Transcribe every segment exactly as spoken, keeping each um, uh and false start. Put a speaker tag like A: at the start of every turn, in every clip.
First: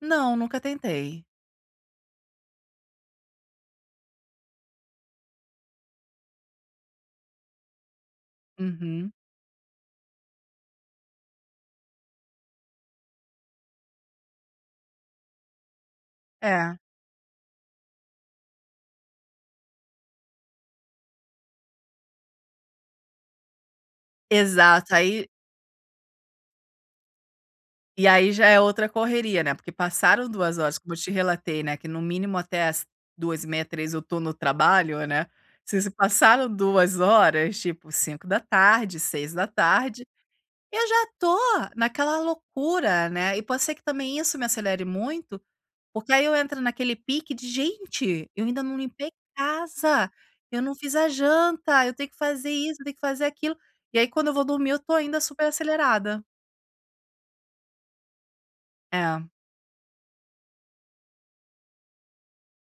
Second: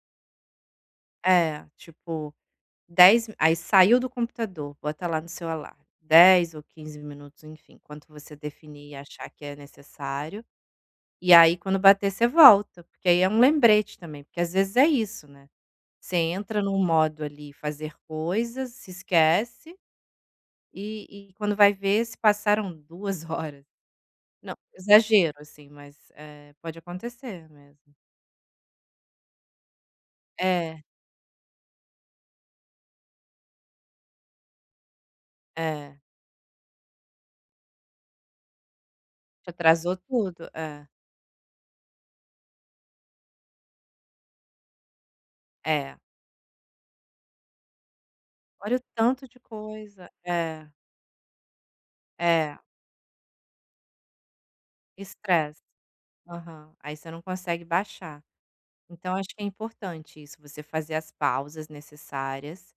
A: Não, nunca tentei.
B: É, tipo, dez aí saiu do computador, bota lá no seu alarme, dez ou quinze minutos. Enfim, quanto você definir e
A: Uhum.
B: achar que é necessário. E aí, quando bater você volta, porque aí é um lembrete também, porque às vezes é isso, né. Você entra no
A: É.
B: modo ali "fazer coisas", se esquece, e e quando vai ver se passaram duas horas. Não,
A: Exato aí
B: exagero assim, eh, mas pode acontecer mesmo.
A: E aí já é outra correria, né, porque passaram duas horas,
B: É.
A: como eu te relatei né, que no mínimo até às duas e meia, três eu estou no trabalho, né. Se se
B: É.
A: passaram duas horas, tipo cinco da tarde, seis da
B: Te atrasou
A: tarde,
B: tudo,
A: eu
B: é.
A: já estou naquela loucura, né, e pode ser que também isso me acelere muito,
B: É.
A: porque aí eu entro naquele pique de: "Gente, eu ainda
B: Olha
A: não
B: o
A: limpei
B: tanto de coisa,
A: casa, eu
B: é.
A: não fiz a janta, eu tenho que fazer
B: É.
A: isso, tenho que fazer aquilo." E aí quando eu vou dormir eu estou ainda super
B: Estresse,
A: acelerada.
B: aham. Aí você não consegue baixar, então eu
A: É.
B: acho que é importante isso, você fazer as pausas necessárias,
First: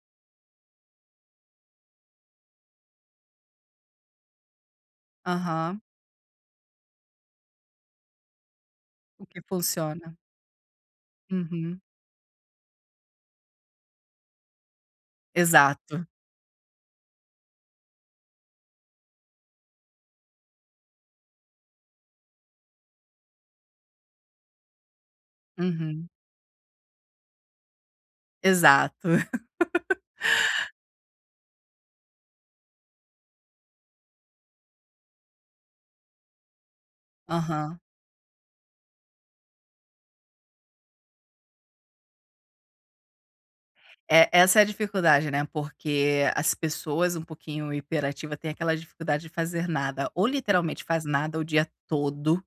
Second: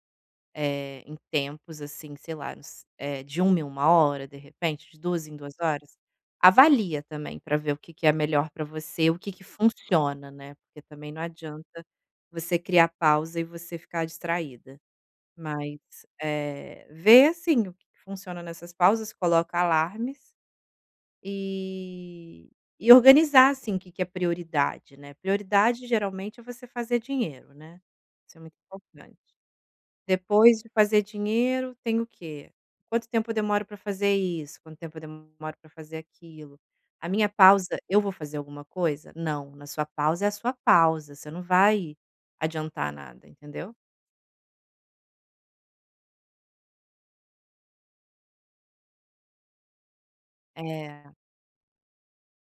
B: eh, em tempos assim sei lá, uns eh, de uma em uma hora, de repente, de duas em duas
A: Aham.
B: horas, avalia também para ver o que que é melhor para você, o
A: O
B: que
A: que
B: que
A: funciona.
B: funciona, né, porque também não
A: Uhum.
B: adianta você criar pausa e você ficar distraída. Mas,
A: Exato.
B: eh, ver assim o que que funciona nessas pausas coloca alarmes e e organizar, assim, o que que é prioridade, né, prioridade
A: Uhum.
B: geralmente é você fazer dinheiro, né. Isso é muito
A: Exato.
B: importante. Depois de fazer dinheiro tem o quê? Quanto tempo eu demoro para fazer isso? Quanto tempo eu demoro para fazer aquilo? A minha pausa,
A: Aham.
B: eu vou fazer alguma coisa? Não, na sua pausa é a sua pausa, você não vai adiantar nada entendeu?
A: É, essa é a dificuldade, né, porque as pessoas um pouquinho hiperativa têm aquela dificuldade de fazer nada, ou literalmente faz
B: É.
A: nada o dia todo